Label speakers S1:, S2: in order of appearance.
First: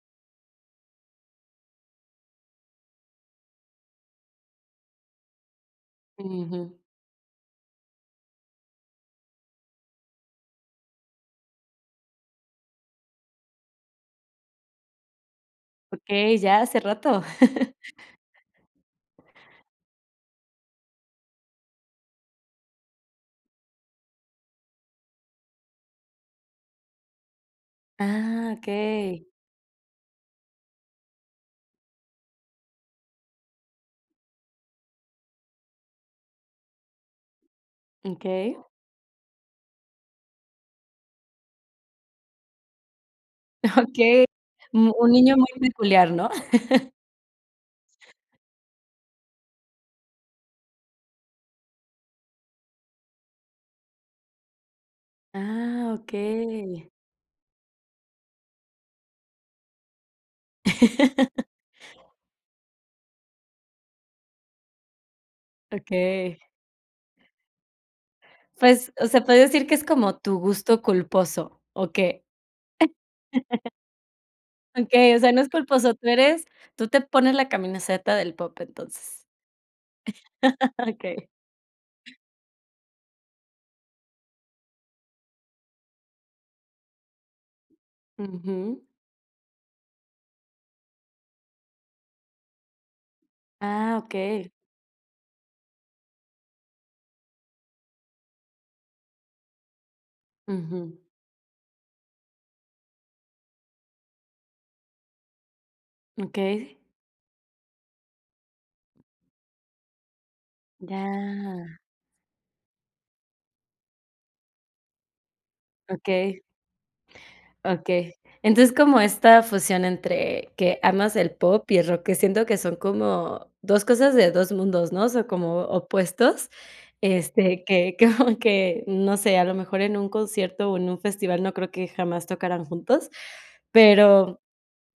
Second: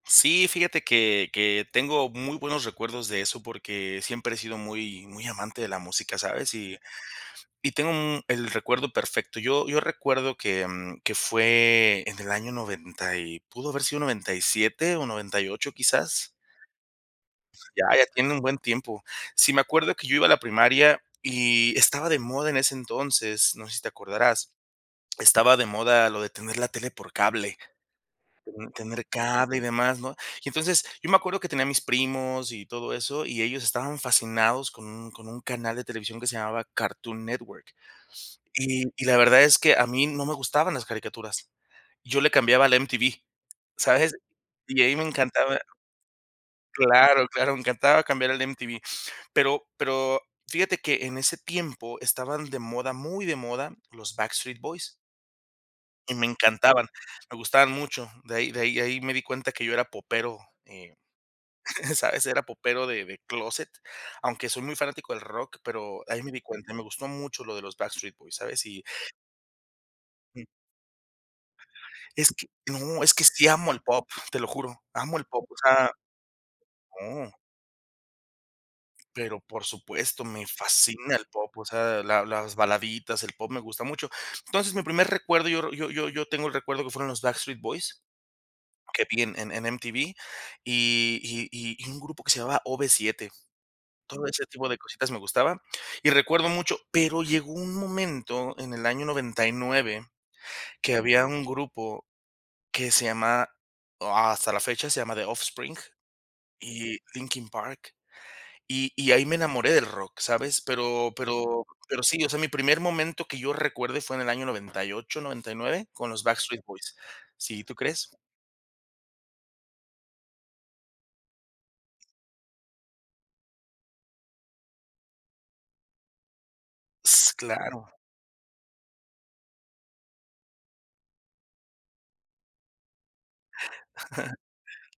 S1: Sí, fíjate que que tengo muy buenos recuerdos de eso, porque siempre he sido muy muy amante de la música, ¿sabes?
S2: Ujú.
S1: Y y tengo un el recuerdo perfecto. Yo yo recuerdo que, mm, que fue en el año 90 y, pudo haber sido 97, o 98, quizás.
S2: Okey, ya hace rato.
S1: Ya, ya tiene un buen tiempo. Sí, me acuerdo que yo iba a la primaria y estaba de moda en ese entonces, no sé si te acordarás, estaba de moda lo de tener la tele por cable,
S2: Ah,
S1: mm, tener
S2: okey.
S1: cable, y demás, ¿no? Y entonces, yo me acuerdo que tenía a mis primos y todo eso, y ellos estaban fascinados con un con un canal de televisión que se llamaba Cartoon Network.
S2: Okey.
S1: Y y la verdad es que a mí no me gustaban las caricaturas. Yo le cambiaba al MTV, ¿sabes?
S2: Okey.
S1: Y de
S2: Mu
S1: ahí me
S2: un niño muy
S1: encantaba
S2: peculiar, ¿no?
S1: claro, claro, me encantaba cambiar al MTV. Pero pero, fíjate que en ese tiempo estaban de moda, muy de moda, los Backstreet Boys.
S2: Ah,
S1: Y me
S2: okey.
S1: encantaban, me gustaban mucho. De ahí de ahí de ahí me di cuenta que yo era popero, eh, ¿sabes? Era popero de de clóset, aunque soy muy fanático del rock, pero ahí me di
S2: Okey.
S1: cuenta. Me gustó mucho lo de los Backstreet Boys, ¿sabes? Y
S2: Pues, o sea, puede decir que es como tu gusto culposo, ¿o qué?
S1: es que, no, es que sí amo al pop, te lo juro,
S2: Okey,
S1: amo
S2: o
S1: al
S2: sea, no
S1: pop,
S2: es
S1: o sea
S2: culposo. Tú eres tú te
S1: no.
S2: pones la camiseta del pop, entonces.
S1: Pero, por supuesto, me fascina el
S2: Okey.
S1: pop, o sea, de la las baladitas, el pop me gusta mucho. Entonces, mi primer recuerdo, yo yo yo yo tengo el recuerdo que fueron los Backstreet Boys,
S2: Ujú.
S1: que vi en en en MTV, y y y y un grupo que se llamaba OB7.
S2: Ah,
S1: Todo ese
S2: okey.
S1: tipo de cositas me gustaban. Y recuerdo mucho pero llegó un momento, en el año 99, que
S2: Ujú.
S1: había un grupo que se llamaba o, hasta la fecha se llama The Offspring
S2: Okey.
S1: y Linkin Park, y y ahí me enamoré del rock, ¿sabes? Pero pero
S2: Ya.
S1: pero sí, o sea, mi primer momento que yo recuerde fue en el año 98, 99, con los
S2: Okey.
S1: Backstreet Boys. Sí, ¿tú crees?
S2: Okey. Entonces, como esta fusión entre que amas el pop y el rock, que siento que son como 2 cosas de 2 mundos, ¿no? O sea, como opuestos,
S1: S
S2: este,
S1: claro.
S2: que como que, no sé, a lo mejor en un concierto, o, en un festival no creo que jamás tocaran juntos, pero